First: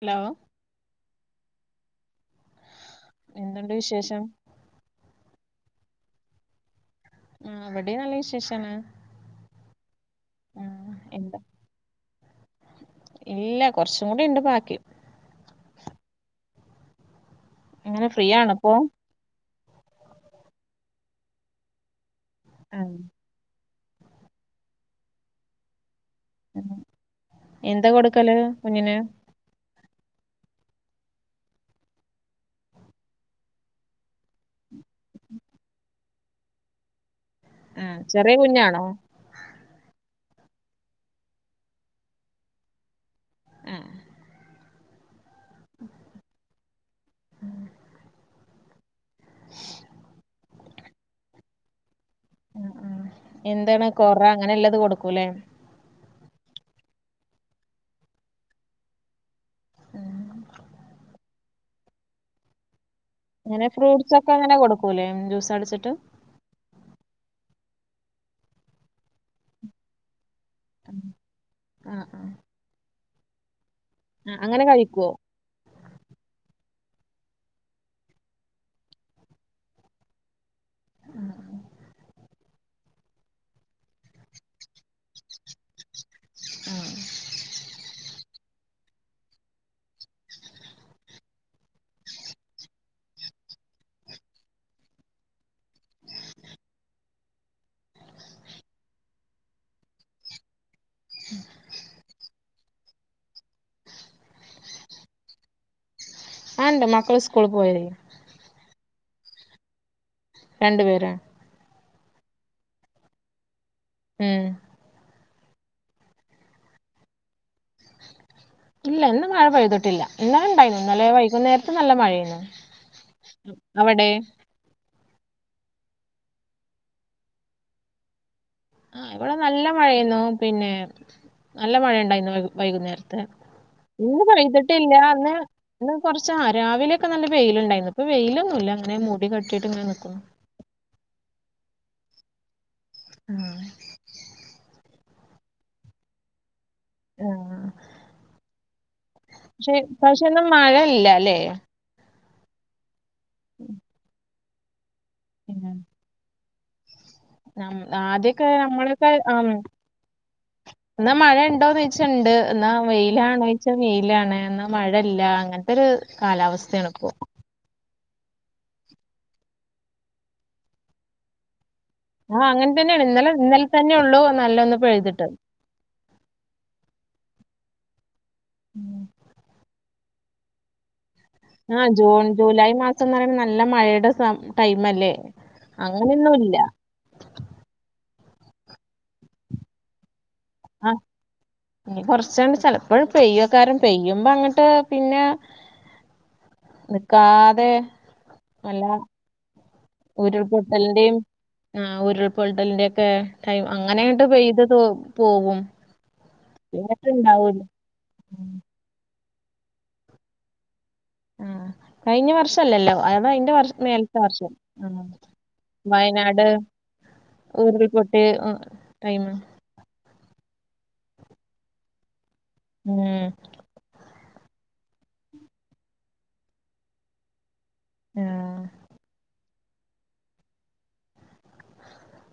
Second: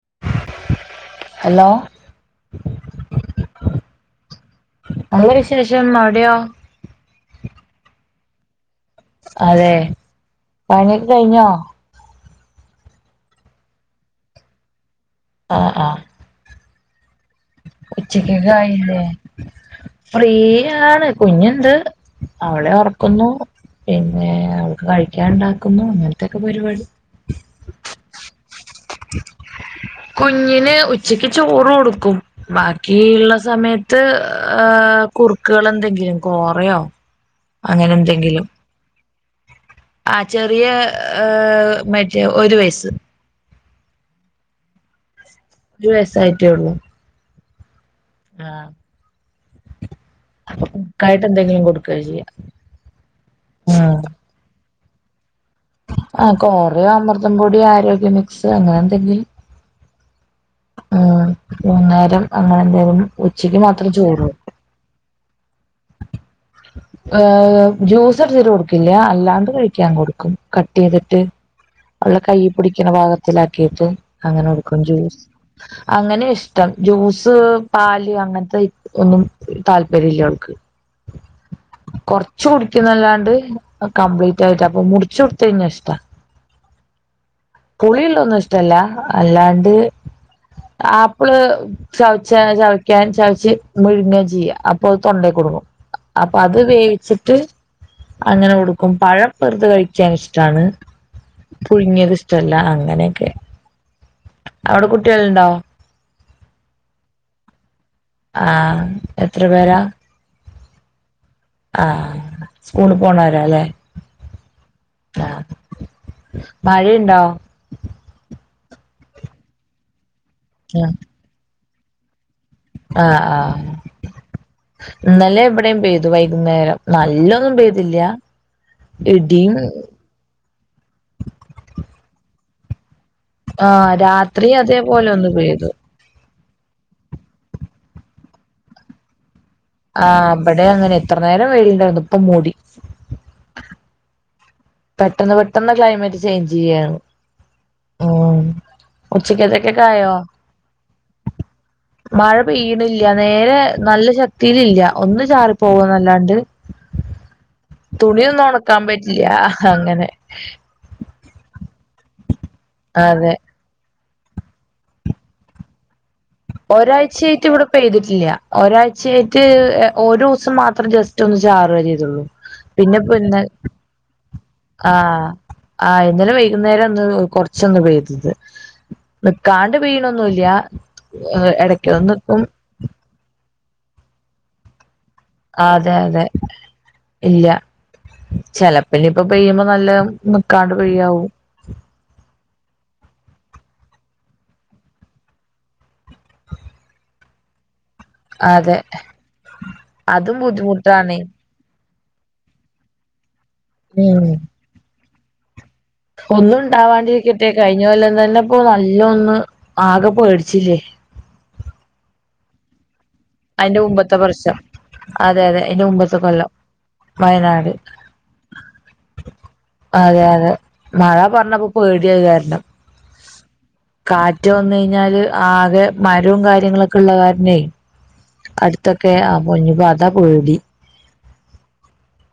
Hello hello എന്തുണ്ട് വിശേഷം നല്ല വിശേഷം അവിടെയോ ആഹ് ഇവ്ടെയും നല്ല വിശേഷാണ് അതെ ആ പണ്യൊക്കെ എന്താ കയ്ഞ്ഞോ ഇല്ല കാെർച്ചും കൂടിണ്ട് ബാക്കി ആഹ് ആഹ് ഇങ്ങനെ ഫ്രീ ആണിപ്പോ? ഉച്ചെക്കേക്കായില്ലേ ഫ്രീയാണ് കുഞ്ഞുണ്ട് അവെളെ ആ ഒർക്കുന്നു പിന്നേ അവൾക്ക് കഴിക്ക്യാൻ ണ്ടാക്കുന്നു അങ്ങൻത്താെക്കെ ഉം. പര്‌വാടി എന്താ കൊടുക്കെല് കുഞ്ഞിന് കുഞ്ഞിന് ഉച്ചക്ക്യ് ചോറ് കൊടുക്കും ബാക്കീള്ള സമയത്ത് ഏഹ് കുറ്ക്ക്കളെന്തെങ്കിലും കാേറെയോ ആഹ് ചെറിയ കുഞ്ഞാണോ ആഹ് ചെറിയെ ഏഹ് മറ്റെ ഒര് വയസ്സ് അഹ് രു വയസ്സായിറ്റേ ഒള്ളു ഉം ആഹ് അപ്പം കുക്കായ്ട്ടെന്തെങ്കിലും കൊട്ക്കാ ചെയ്യാ ആഹ് ആഹ് എന്താണ് ഉം കൊറാ അങ്ങനെല്ലെത് കൊട്ക്കൂലേ ആഹ് കാേറയോ അമൃതം പൊടി ആരോഗ്യമിക്സ് അങ്ങനെന്തെങ്കിലും ഉം ഉം മൂന്ന് നേരം അങ്ങെനെ എന്തെങ്കിലും ങ്ങെനെ ഫ്രൂട്ട്സാെക്കെങ്ങെനെ കൊട്ക്കൂലേ ജൂസടിച്ചിട്ട് ഏഹ് ജൂസട്ച്ച്ട്ട് കൊട്ക്കൽല്ല്യാ അല്ലാണ്ട് കഴിക്ക്യാൻ കൊട്ക്കും ഉം. കട്ടെയ്തിട്ട് ആ ആ അവളെ കയ്യിപിടിക്ക്ണ ഭാഗത്തിലാക്കീട്ട് ആ അങ്ങെനെ അങ്ങനെ കൊട്ക്കും കഴിക്കുവോ? ജൂസ് അങ്ങനെ ഇഷ്ടം. ജ്യൂസ് പാല് അങ്ങനത്തെ ഒന്നും താല്പര്യ ല്ല അവൾക്ക്. ആഹ് കൊർച്ച് കുടിക്കുന്നല്ലാണ്ട് കംപ്ലീറ്റ് ആയിട്ട് അപ്പൊ മുടച്ച് കൊടുത്ത കഴിഞ്ഞാ ഇഷ്ടാ. ആഹ്. പുളിള്ളൊന്നും ഇഷ്ടല്ല. അല്ലാണ്ട് ആപ്പിള് ചവച്ച ചവയ്ക്കാൻ ചവച്ച് വിഴുങ്ങ ചെയ്യാ. അപ്പൊ തൊണ്ടെ കൊടുങ്ങും. അപ്പൊ അത് വേവിച്ചിട്ട് അങ്ങനെ കൊടുക്കും. പഴ പ്പെറുത കഴിക്കാൻ ഇഷ്ടാണ്. പുഴുങ്ങിയത് ഇഷ്ടല്ല. അങ്ങനെക്കെ. അവിടെ കുട്ടികളുണ്ടോ? ആഹ് ണ്ട്. മക്കള് സ്കൂള് പോയിണ്. ആഹ്. എത്ര പേരാ. രണ്ടു പേര ആഹ് സ്കൂള് പോണോരാ. ല്ലെ ഉം ആഹ്. മഴണ്ടോ? ഇല്ല. ഇന്ന് മഴ പെയ്തിട്ടില്ല. ഇന്നലെ ആ ഉണ്ടായിരുന്നു. വൈകുന്നേരത്ത് നല്ല മഴെനു. ആഹ് ആഹ് ഇന്നലെ വിടെയും പെയ്തു. വൈകുന്നേരം. നല്ലൊന്നും പെയ്തില്ല. ആഹ് ഇവിടെ ഇടിയും നല്ല മഴെന്നു. പിന്നെ നല്ല മഴയുണ്ടായിരുന്നു വൈകുന്നേരം. തെ. ആ ഇന്ന് രാത്രി പേഴ്തിട്ടില്ല. അതേപോലെ ഒന്ന് പെയ്തു ന്ന് കൊർച്ച ആഹ് രാവിലൊക്കെ നല്ല വെയിലുണ്ടായിരുന്നു. പ്പ വെയിലൊന്നുല്ല. അങ്ങനെ മൂടി കേട്ടിയിട്ട് ഇങ്ങനെ നിക്കുന്നു. ഇവിടെ അങ്ങനെ. എത്ര നേരം വേയില്ണ്ടായിരുന്നു. ഇപ്പം മൂടി. ആഹ് പെട്ടെന്ന് പെട്ടെന്ന് ക്ലൈമറ്റ് ചേഞ്ച് ചെയ്യാണ്. ആഹ് ഉം ക്ഷെ ഉച്ചക്കത്തേക്കൊക്കെ ആയോ ഇപ്രാവശ്യം ന്നും മഴല്ല ലേ. മഴ പെയ്യണില്ല. നേരെ നല്ല ശക്തിൽ ല്ല. ഒന്ന് ഉം. ചാറിപ്പോകല്ലാണ്ട്. നം ആദ്യൊക്കെ ഒണക്കാൻ നമ്മളൊക്കെ പറ്റില്ല ആഹ് അങ്ങനെ എന്നാ മഴ ഉണ്ടോന്ന് ചോദിച്ച ണ്ട് എന്നാ അതെ വെയിലാണ ചോദിച്ചാ മെയിലാണ്. എന്നാ മഴല്ല അങ്ങനെ. ത്തൊരു കാലാവസ്ഥയാണ് ഇപ്പോ. പേയ്തിട്ടില്ല. ഒരാഴ്ചയായിട്ട് ഒരൂസം മാത്രം ജസ്റ്റ് ഒന്ന് ചാറ് വ ചെയ്. ഉം. ആ അങ്ങനെ തന്നെയാണ് ഇന്നലെ പിന്നെപ്പോന്ന് ഇന്നലെ തന്നെ ഉള്ളൂ. നല്ലൊന്ന് പെയ്തിട്ട് ആഹ് ആഹ് ഇന്നലെ വൈകുന്നേരം ന്ന് കൊറച്ചൊന്ന് പെയ്തത്. ഉം. നിക്കാണ്ട് പെയ്യിണൊന്നുല്ല. ഇടക്കന്ന് ഇപ്പൊ ന്നറണ നല്ല മഴയുടെ ടൈം അല്ലേ. ആഹ് അതെ അതെ. ഇല്ല. ചെലപ്പിന് ഇപ്പ പെയ്യുമ്പോ നല്ല നക്കാണ്ട് പെയ്യാവു. ഇഞ്ഞി കൊറച്ചണ്ട് ചെലപ്പോ പെയ്യക്കാരം. പെയ്യുമ്പോ അങ്ങട്ട് പിന്നെ നിക്കാതെ അതെ വല്ല അതും ഉരുൾപൊട്ടലിന്റെയും ബുദ്ധിമുട്ടാണ് ആഹ് ഉരുൾപൊട്ടലിന്റെ ഒക്കെ ടൈം. അങ്ങനെട്ട് പെയ്ത് പോവും. പിന്നെട്ട് ഒന്നുണ്ടാവാണ്ടിരിക്കട്ടെ. ഇണ്ടാവൂല കഴിഞ്ഞ കൊല്ലം തന്നെ ഇപ്പൊ നല്ല ഒന്ന് ആകെ പേടിച്ചില്ലേ. ഉം. കഴിഞ്ഞ വർഷല്ലല്ലോ. അതയി വർഷ അയിന്റെ മുമ്പത്തെ മേലത്തെ വർഷോ. വർഷം ഉം അതെ അതെ അയിന്റെ മുമ്പത്തെ വയനാട്. കൊല്ലം വയനാട് ഉരുൾ പൊട്ടിയ ടൈംമ് അതെ അതെ മഴ പറഞ്ഞപ്പോ പേടിയ അത് കാരണം ഉം കാറ്റ് വന്ന് കഴിഞ്ഞാല് ആകെ മരവും കാര്യങ്ങളൊക്കെ ഉള്ള കാരനെ ആഹ് അടുത്തൊക്കെ ആ പൊഞ്ഞു അത പേടി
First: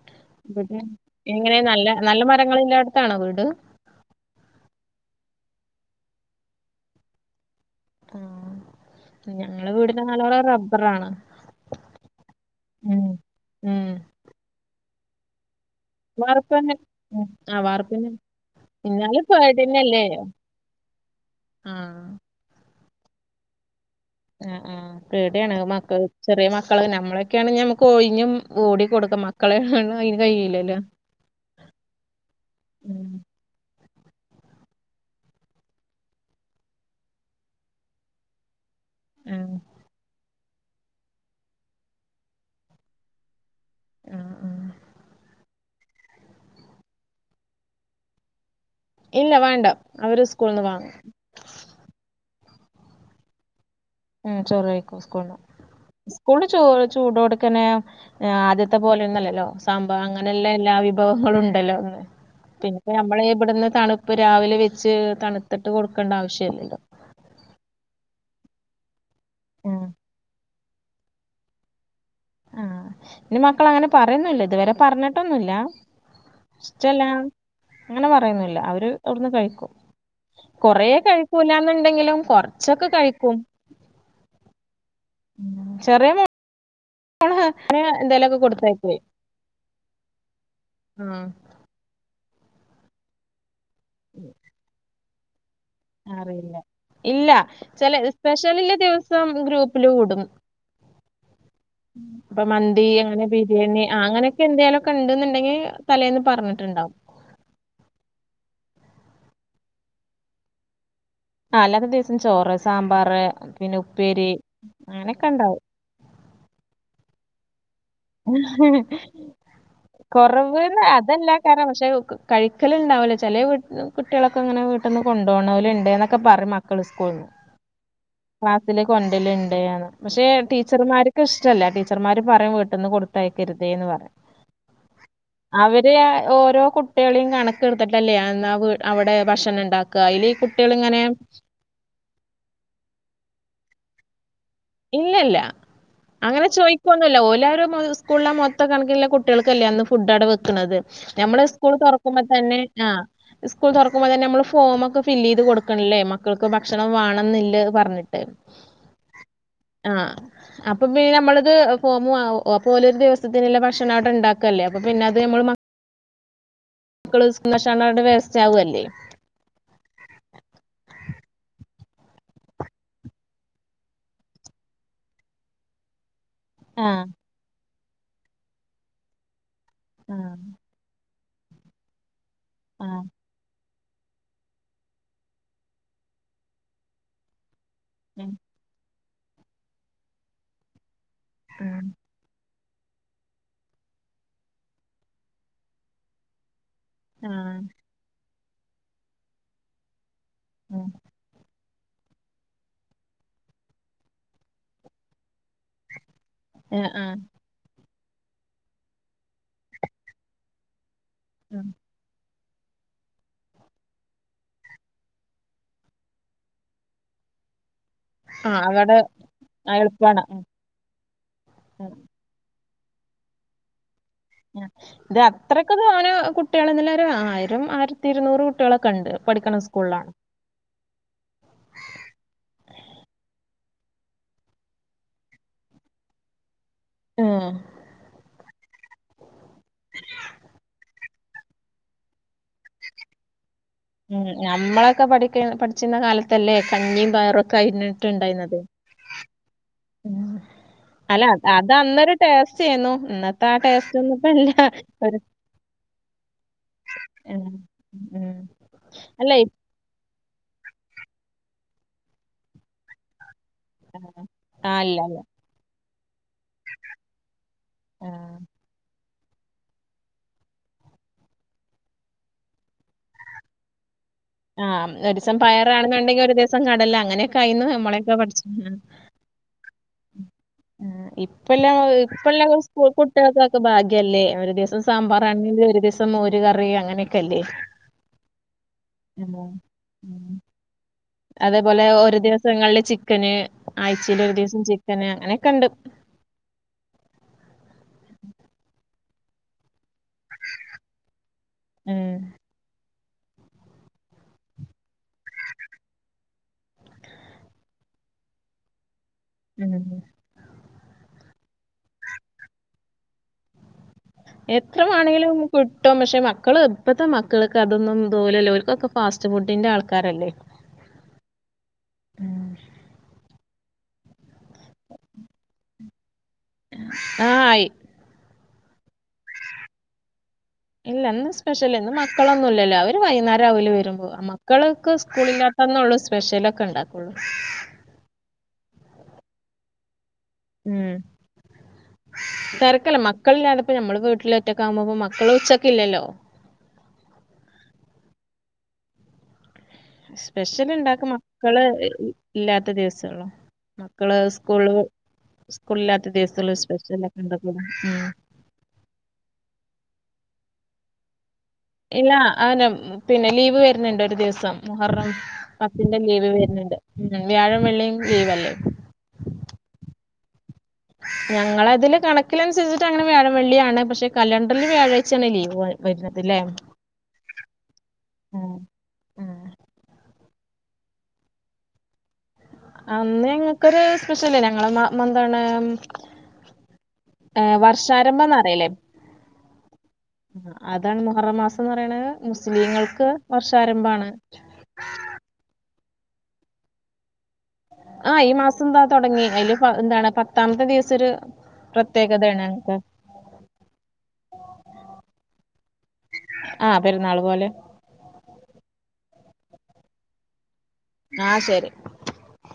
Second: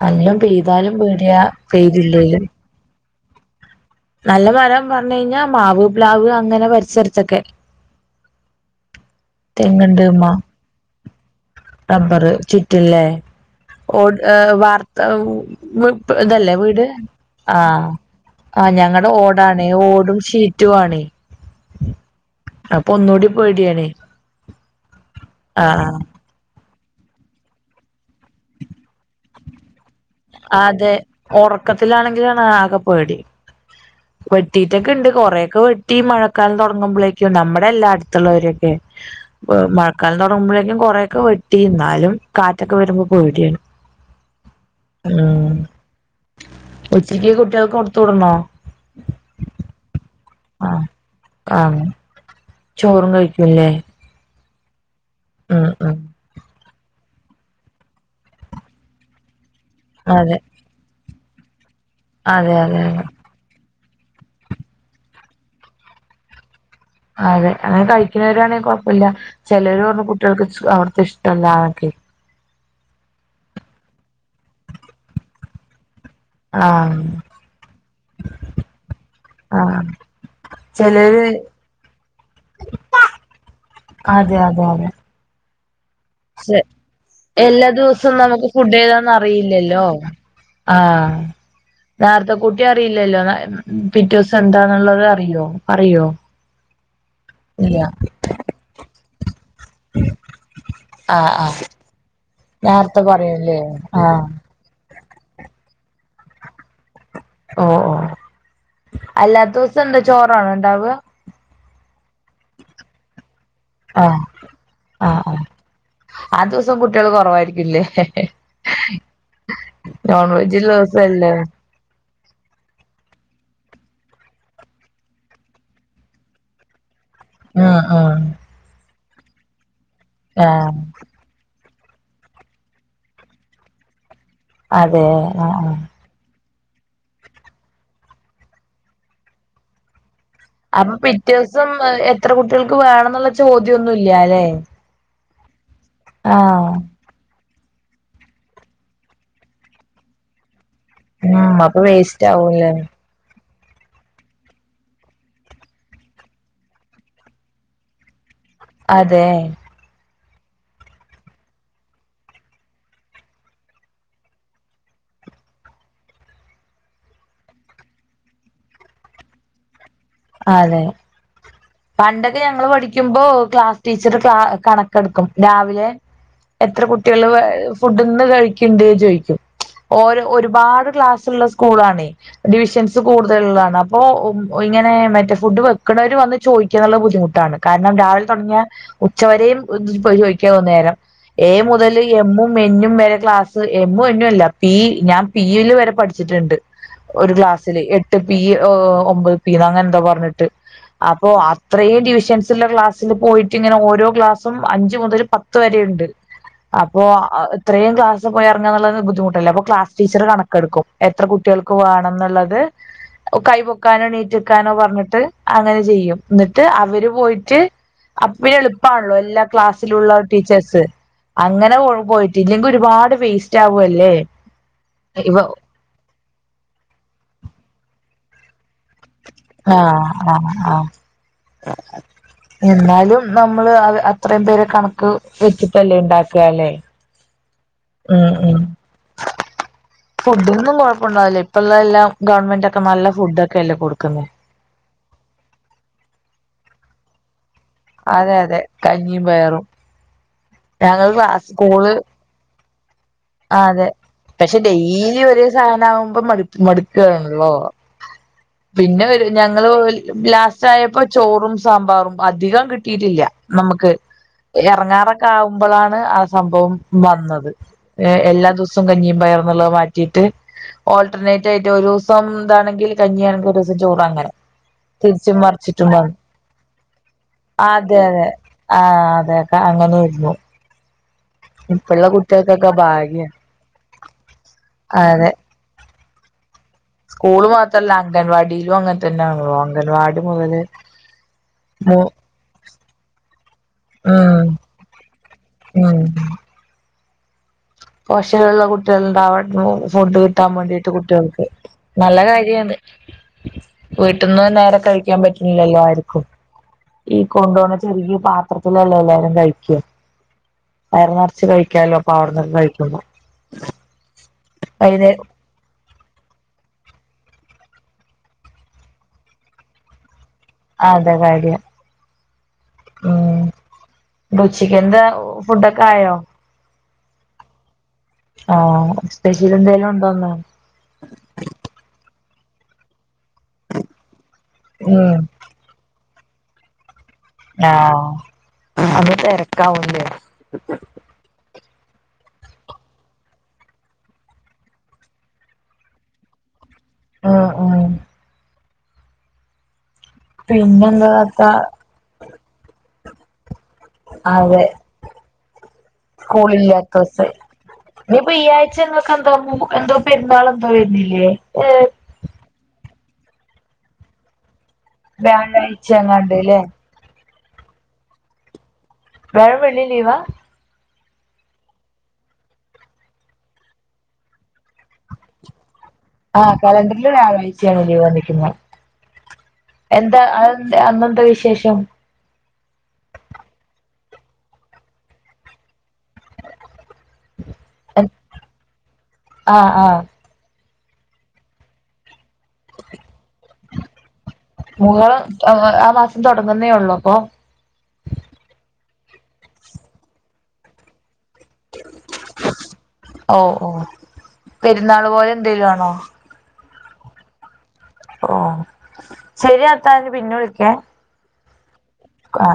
നല്ലോം ഇവിടെ പെയ്താലും പേടിയ പെയ്തില്ലേലും ഇതാണോ വീട് നല്ല മരം പറഞ്ഞു കഴിഞ്ഞാൽ മാവ് പ്ലാവ് അങ്ങനെ പരിസരത്തൊക്കെ ആഹ് ഞങ്ങള് തെങ്ങുണ്ട് വീടിന്റെ മേലെ റബ്ബറാണ് റബറ് ചുറ്റുല്ലേ ഉം ഉം ഓ വാർത്ത ഓ ഇതല്ലേ വാർപ്പന്നെ വീട് ഉം ആഹ് വാർപ്പന്നെ ആഹ് ഞങ്ങളടെ എന്നാലും ഓടാണേ പേടിയന്നല്ലേ ഓടും ഷീറ്റും ആണേ ആഹ് അപ്പൊ ഒന്നുകൂടി പേടിയാണേ ആഹ് ആഹ് പേടിയാണ് മക്ക ചെറിയ മക്കള് നമ്മളൊക്കെയാണെ നമുക്ക് ഒഴിഞ്ഞും ഓടി കൊടുക്ക മക്കളാണ് അയിന് കഴിയില്ലല്ലോ അതെ ഉറക്കത്തിലാണെങ്കിലാണ് ആകെ ഉം പേടി വെട്ടിട്ടൊക്കെ ഉണ്ട് കൊറെയൊക്കെ വെട്ടി മഴക്കാലം തുടങ്ങുമ്പോളേക്കും നമ്മുടെ അല്ലാ അടുത്തുള്ളവര് ഏ ആഹ് മഴക്കാലം തൊട ങ്ങുമ്പളേക്കും കുറെയൊക്കെ വെട്ടി എന്നാലും കാറ്റൊക്കെ വരുമ്പോ പേടിയാണ് ആഹ് ആഹ് ഉം ഉച്ചക്ക് കുട്ടികൾക്ക് കൊടുത്ത് വിടണോ ഇല്ല വേണ്ട അവര് സ്കൂളിൽ നിന്ന് ആഹ് വാങ്ങും ആഹ് ചോറും കഴിക്കുംല്ലേ ഉം ചോറ് കഴിക്കും സ്കൂളിന്ന് ഉം സ്കൂള് ചോ ചൂടോടുക്കനെ ആഹ് ആദ്യത്തെ പോലെ ഒന്നല്ലല്ലോ സാമ്പാ അതെ അങ്ങനെല്ലയെല്ല വിഭവങ്ങളും ഉണ്ടല്ലോ ഒന്ന് അതെ അതെ പിന്നെ അതെ നമ്മള ഇവിടുന്ന് തണുപ്പ് രാവിലെ വെച്ച് തണുത്തിട്ട് കൊടുക്കേണ്ട ആവശ്യല്ലല്ലോ അതെ അങ്ങനെ കഴിക്കുന്നവരാ ആണെങ്കിൽ കുഴപ്പമില്ല ചിലർ പറഞ്ഞ കുട്ടികൾക്ക് അവിടുത്തെ ഇഷ്ടല്ലാന്നൊക്കെ ആഹ് ഇ മക്കള അങ്ങനെ പറയുന്നില്ല ഇതുവരെ പറഞ്ഞിട്ടൊന്നുമില്ല ആഹ് ഇഷ്ടല്ല അങ്ങനെ പറയുന്നില്ല അവര് അവിടുന്ന് കഴിക്കും ആഹ് കൊറേ ചെലര് കഴിക്കൂല്ലന്നുണ്ടെങ്കിലും കൊറച്ചൊക്കെ കഴിക്കും അതെ അതെ അതെ ചെറിയ മോ ശ്ശേ എല്ലാ ദിവസവും നമുക്ക് ഫുഡ് കൊടുത്തയക്കുവേ ഏതാന്ന് അറിയില്ലല്ലോ ആഹ് നേരത്തെ കൂട്ടി അറിയില്ലല്ലോ പിറ്റേ ദിവസം എന്താന്നുള്ളത് അറിയോ പറയോ അറിയില്ല ഇല്ല ഇല്ല ചില സ്പെഷ്യൽല്ല ദിവസം ഗ്രൂപ്പിൽ ഇടും ആഹ് ആഹ് അപ്പൊ മന്തി നേരത്തെ അങ്ങനെ പറയൂല്ലേ ബിരിയാണി ആഹ് അങ്ങനെ എന്തെങ്കിലുമൊക്കെഉണ്ടെന്നുണ്ടെങ്കിൽ തലേന്ന് പറഞ്ഞിട്ടുണ്ടാവും ഓഹ് ഓഹ് അല്ലാത്ത ദിവസം എന്താ ചോറാണോ ഉണ്ടാവുക ആഹ് അല്ലാത്ത ദിവസം ചോറ് സാമ്പാർ പിന്നെ ആഹ് ഉപ്പേരി ആഹ് അങ്ങനെയൊക്കെ ഉണ്ടാവും ആഹ് ദിവസം കുട്ടികൾ കുറവായിരിക്കില്ലേ നോൺ കൊറവ് വെജുള്ള ദിവസല്ലേ അതല്ലാക്കാരം പക്ഷേ കഴിക്കല്ണ്ടാവില്ല. ചെലേ വീട്ട് കുട്ട്യേളൊക്കെ ഇങ്ങനെ വീട്ട്ന്ന് കൊണ്ടോണോല് ഇണ്ട് ഇന്നൊക്കെ പറയും മക്കള് സ്കൂള്ന്ന്. ആഹ് ആഹ് ക്ലാസ്സില് കൊണ്ടല്ല്ണ്ട്ന്ന്. പക്ഷെ ആഹ് ടീച്ചർമാര്. ഇഷ്ടല്ല. ടീച്ചർമാര് പറയും വീട്ടിന്ന് കൊടുത്തയക്കരുതേ ഇന്ന് പറയും. അതെ ആഹ് ആഹ് അവര് ഓരോ കു കുട്ട്യേളിം കണക്ക്ട്ത്ത്ട്ടെല്ലേ അന്ന് ആ അവിടെ ഭക്ഷണം ഇണ്ടാക്ക. അതില് അപ്പൊ പിറ്റേ ദിവസം എത്ര കുട്ട്യേൾക്ക് വേണം ഇന്നുള്ള ചോദ്യന്നുല്ലല്ലെ. ഇല്ലല്ല. അങ്ങനെ ചോയിക്ക ഇല്ല ഓലാരും സ്കൂളിലെ മൊത്തം കണക്ക്ള്ള കുട്ട്യേക്കല്ലെ അന്ന് ഫുഡ് അവിടെ വെക്ക്ണത്. നമ്മളെ ഉം സ്കൂൾ അപ്പൊ തൊറക്കുമ്പ വേസ്റ്റ് തന്നെ ആവൂല്ലേ ആഹ്. സ്കൂൾ തൊറക്കുമ്പ തന്നെ നമ്മള് ഫോമൊക്കെ ഫില്ല് ചെയ്ത് കൊടുക്കണില്ലെ. മക്കൾക്ക് ഭക്ഷണം വേണന്നില്ല പറഞ്ഞിട്ട്. അതെ! അഹ് അപ്പൊ പിന്നെ നമ്മളത് ഫോമ് വാങ്ങു. അപ്പ ഓല് ഒരു ദിവസത്തിന്ല്ല ഭക്ഷണം അവിടെ ഉണ്ടാക്കല്ലെ. അപ്പൊ പിന്നെ അത്. മക്കള് [unintelligible] അവിടെ വേസ്റ്റ് ആവെല്ലെ അതെ! പണ്ടൊക്കെ ഞങ്ങള് പഠിക്കുമ്പോ ക്ലാസ് ടീച്ചർ ക കണക്കെടുക്കും. രാവിലെ. എത്ര ആഹ് കുട്ട്യേള് ഫുഡ്ന്ന് കഴിക്ക്ണ്ട് ചോയ്ക്കും. ഓ ആഹ് ഒരുപാട് ക്ലാസ് ഇള്ള സ്കൂളാണെ. ഡിവിഷൻസ് ആഹ് കൂടുതലുള്ളതാണ് അപ്പൊ [unintelligible] ഉം. മറ്റെ ഫുഡ് വെക്ക്ണവര് വന്ന് ചോദിക്കാനുള്ള ബുദ്ധിമുട്ടാണ്. കാരണം രാവിലെ ഉം തൊടങ്ങിയ ഉച്ചവരെയും ചോദിക്കാന്ന നേരം. ഏ മുതല് എമ്മും എന്നും വരെ ക്ലാസ്. എമ്മും എന്നും അല്ല പി ഞാൻ പീല് വരെ പഠിച്ചിട്ട്ണ്ട്. ഒരു ആഹ് ക്ലാസില്. എട്ട് പീ ഒമ്പത് പീന്ന് അങ്ങനെ എന്തോ പറഞ്ഞിട്ട്. ഉം. അപ്പൊ അത്രയും ഡിവിഷൻസില ക്ലാസ്സില് പോയിട്ട് ഇങ്ങനെ ഓരോ ക്ലാസ്സും അഞ്ച് മുതൽ പത്ത് വരെ ഇണ്ട്. ആഹ് അപ്പൊ ആഹ് ഇത്രയും ക്ലാസ്സ് പോയി എറങ്ങ എന്നുള്ളത് ബുദ്ധിമുട്ടല്ലെ. അപ്പൊ ക്ലാസ് ടീച്ചർ കണക്കെടുക്കും. എത്ര കുട്ട്യേൾക്ക് വേണം ഇന്ന്ള്ളത്. കൈ പൊക്കാനെണ ക്കാനോ പറഞ്ഞിട്ട് അങ്ങനെ ചെയ്യും. ഇന്നട്ട് അവര് പോയിട്ട്. അപ്പോ പിന്നെ ആഹ് അവിടെ എളുപ്പമാണല്ലോ എല്ലാ ക്ലാസ്സിലുള്ള എളുപ്പാണ്. ടീച്ചേഴസ്. അങ്ങനെ പോയിട്ട്. ഇല്ലെങ്കിൽ ഒരുപാട് വേസ്റ്റ് ആവോല്ലെ. ഇത് അത്രൊക്കെ തോന കുട്ട്യേള്ന്ന്ല്ല ഒരു ആയിരം ആയിരത്തി ഇരുന്നൂറ് കുട്ട്യേളൊക്കെ ഇണ്ട്. ആഹ്! ആഹ്! ആഹ്! എന്നാലും നമ്മള് അ അത്രയും പേരെ കണക്ക് വെച്ചിട്ടെല്ലേ ഇണ്ടാക്കല്ലേ. ഉം. ഉം ഉം ഫുഡിന്നും ഇപ്പൊണ്ടാവെല്ലെ. ഇപ്പോ ഇള്ളെ എല്ലാം ഗവൺമെന്റ് ഒക്കെ നല്ല ഫുഡ് ഒക്കെല്ലെ കൊടുക് ഉം. ഞമ്മളൊക്കെ പഠിക്ക പഠിച്ചിരുന്ന കാലത്തല്ലെ കഞ്ഞിം പയറും അതെ! അതെ! കഞ്ഞിം, പയറും ഞങ്ങൾ അല്ല ക്ലാസ് അത് അന്നൊരു ടേസ്റ്റേയ്ന്നു ഇന്നത് ആഹ്. അതെ. പക്ഷെ ഡെയിലി ഒരേ സാധനം ആവുമ്പം മടു ഉം, മടുക്കാണല്ലോ. ഉം. പിന്നെ അല്ല ഞങ്ങള് ലാസ്റ്റ് ആയപ്പോ ചോറും, സാമ്പാറും അധികം കിട്ടീട്ടില്ല. നമുക്ക് ഇപ്പ- ആ ഇല്ല ഇല്ല എറങ്ങാറൊക്കെ ആവുമ്പളാണ് ആ സംഭവം വന്നത്. ആ ഏ എല്ലാ ദൂസും കഞ്ഞിം പയറും ന്ന്ള്ളത് മാറ്റിട്ട് ഓൾട്ടർനേറ്റ് ആയിറ്റ് ഒരൂസം താണെങ്കിൽ കഞ്ഞിയാണെങ്കി ഒരൂസം ചോറ് അങ്ങനെ ആഹ് ഒരുസം തിരിച്ചും മറിച്ചിട്ടും വന്നു പയറാണെന്നുണ്ടെങ്കി ഒരു ദിവസം കടല അങ്ങനെയൊക്കെ ആയിന്നു അതെ നമ്മളെക്കെ അതെ പഠിച്ച ആഹ് അങ്ങനെര്ന്നു ഉം ഇപ്പ് ഇപ്പ എല്ലാം ഇപ്പല്ല സ്‌കൂൾ ഭാഗ്യ കുട്ടികൾക്കൊക്കെ ഭാഗ്യല്ലേ ഒരു ദിവസം അതെ സാബാറാണെങ്കിൽ ഒരു ദിവസ മോര് കറി അങ്ങൻ സ്കൂള് മാത്രല്ല അംഗൻവാടീലും അങ്ങൻ തന്നെ ആണല്ലോ അംഗൻവാടി മുതല് അതേപോലെ മു ഒരോ ദിവസങ്ങളില് ചിക്കന് ആയ്ച്ചേല് ഒരു ഉം ദിവസം ചിക്കന് അങ്ങനൊക്ക ഇണ്ട് ഉം പോശകള്ള കുട്ടേൾ ഇണ്ടാവ ഫുഡ് ട്ടാൻ വേണ്ടിട്ട് കുട്ടേൾക്ക് ഉം നല്ല കാര്യണ് വീട്ടിന്ന് നേരെ കഴി ക്യാൻ പറ്റ്ണ് ഇല്ലല്ലോ ആര്ക്കും ഈ കൊണ്ടൊണ ചെറിയ്യ പാ ത്രത്തിലല്ലേ എല്ലാരും കഴിക്ക ഉം വയറ് നെറച്ച് കഴിക്കാലോ അപ്പ അവട്ന്ന് കഴി [inaudible] എത്ര വൈന്നേ വാണേലും കിട്ടും പക്ഷെ മക്കൾ ഇപ്പത്തെ മക്കൾക്ക് അതൊന്നും ന്തോലല്ലോ ഓൽക്കൊക്കെ ഫാസ്റ്റ് ഫുഡിന്റെ ആൾക്കാരല്ലേ ആതെ കാര്യ ഉം ഉച്ചക്ക് എന്താ ഫുഡൊക്കെ ആയോ ആഹ് ആയി ആഹ് സ്പഷിൽ എന്തേലും ഉണ്ടോന്ന് ഇല്ല ന്ന് സ്പെഷ്യല് ഇന്ന് മക്കളൊന്നും ഇല്ലല്ലോ അവര് വൈനേരാവൂലേ വരുമ്പോ മക്കൾക്ക് ഉം സ്കൂളില്ലാ തന്നൊള്ളൂ സ്പെഷ്യലൊക്ക ഇണ്ടാക്കൊള്ളൂ ആഹ് അപ്പ തെരക്കാവുംല്ലേ ഉം തെരക്കല്ല മക്കളില്ലാതെപ്പോ നമ്മള് വീട്ട് ല് ഒറ്റക്കാവുമ്പോപ മക്കൾ ഉച്ചക്ക് ഇല്ലല്ലോ ആഹ് ആഹ് സ്പെഷ്യൽ ഇണ്ടാക്ക പിന്നെന്താ താത്ത മക്കള് ഇ ഇ ഇല്ലാത്ത ദിവസങ്ങള മക്കള് അതെ സ്കൂള് സ്കൂളില്ലാത്ത ദിസോൾ സ്പെഷ്യലൊക്കെ ഇണ്ടാ കൊള്ളൂ ഉം ഇപ്പ ഈ ആഴ്ച്ച ഇങ്ങക്ക് എന്തോ മു എന്തോ പെര്ന്നാൾ എന്തോ വര്ന്നില്ലേ ഏഹ് ഇല്ല ആനം പിന്നെ ലീവ് വര്ന്ണ്ട് ഒരു ദിവസം മുഹറം വ്യാഴാഴ്ച പത്തിന്റെ ലീവ് എങ്ങാണ്ട് ല്ലേ വര്ന്ന്ണ്ട് ഉം വ്യഴം വെളളിം ലീവല്ലേ വ്യാഴം വെള്ളിം ലീവാ ആ ഞങ്ങളെതില് കണക്കിൽ അനുസരിച്ചിട്ട് അങ്ങനെ വ്യാഴം വള്ളിയാണ് പക്ഷെ കലണ്ടറിൽ വ്യാഴാഴ്ച്ചേണ് ലീവ് വ വര്ന്ന് ആഹ് കലണ്ടറിൽ വ്യഴാഴ്ച്ചേണ് ലീവ് വന്നിരിക്ന്നേ ഉം ഉം എന്താ അത് അന്നെന്താ വിശേഷം അന്ന് ഞങ്ങക്കൊര് സ്പെഷ്യല് ഞങ്ങള മ മന്താൺ ഏഹ് വ ർഷാരംഭം ന്നറീലേ ആഹ് ആഹ് ആഹ് അതാണ് മുഹറ മാസന്ന് പറിണത് മുസ്ലിങ്ങൾക്ക് വർഷാരംഭാണ് മുഹറം ആ മാസം തൊടങ്ങുന്നേ ഒള്ളോ അപ്പൊ ആഹ് ഈ മാസം ന്താ തൊടങ്ങി അതില് പ എന്താണ് പത്താമത്തെ ദിവസൊര് പ്രത്യേകതേണ് ഞങ്ങക്ക് ഓഹ് ഓഹ് പെരുന്നാള് പോലെ എന്തേലു ആണോ ആഹ് പെരുന്നാൾ പോലെ ഓഹ് ശരിയാത്ത ഞ് പിന്ന വിളിക്കേ ആഹ് ശരി ആ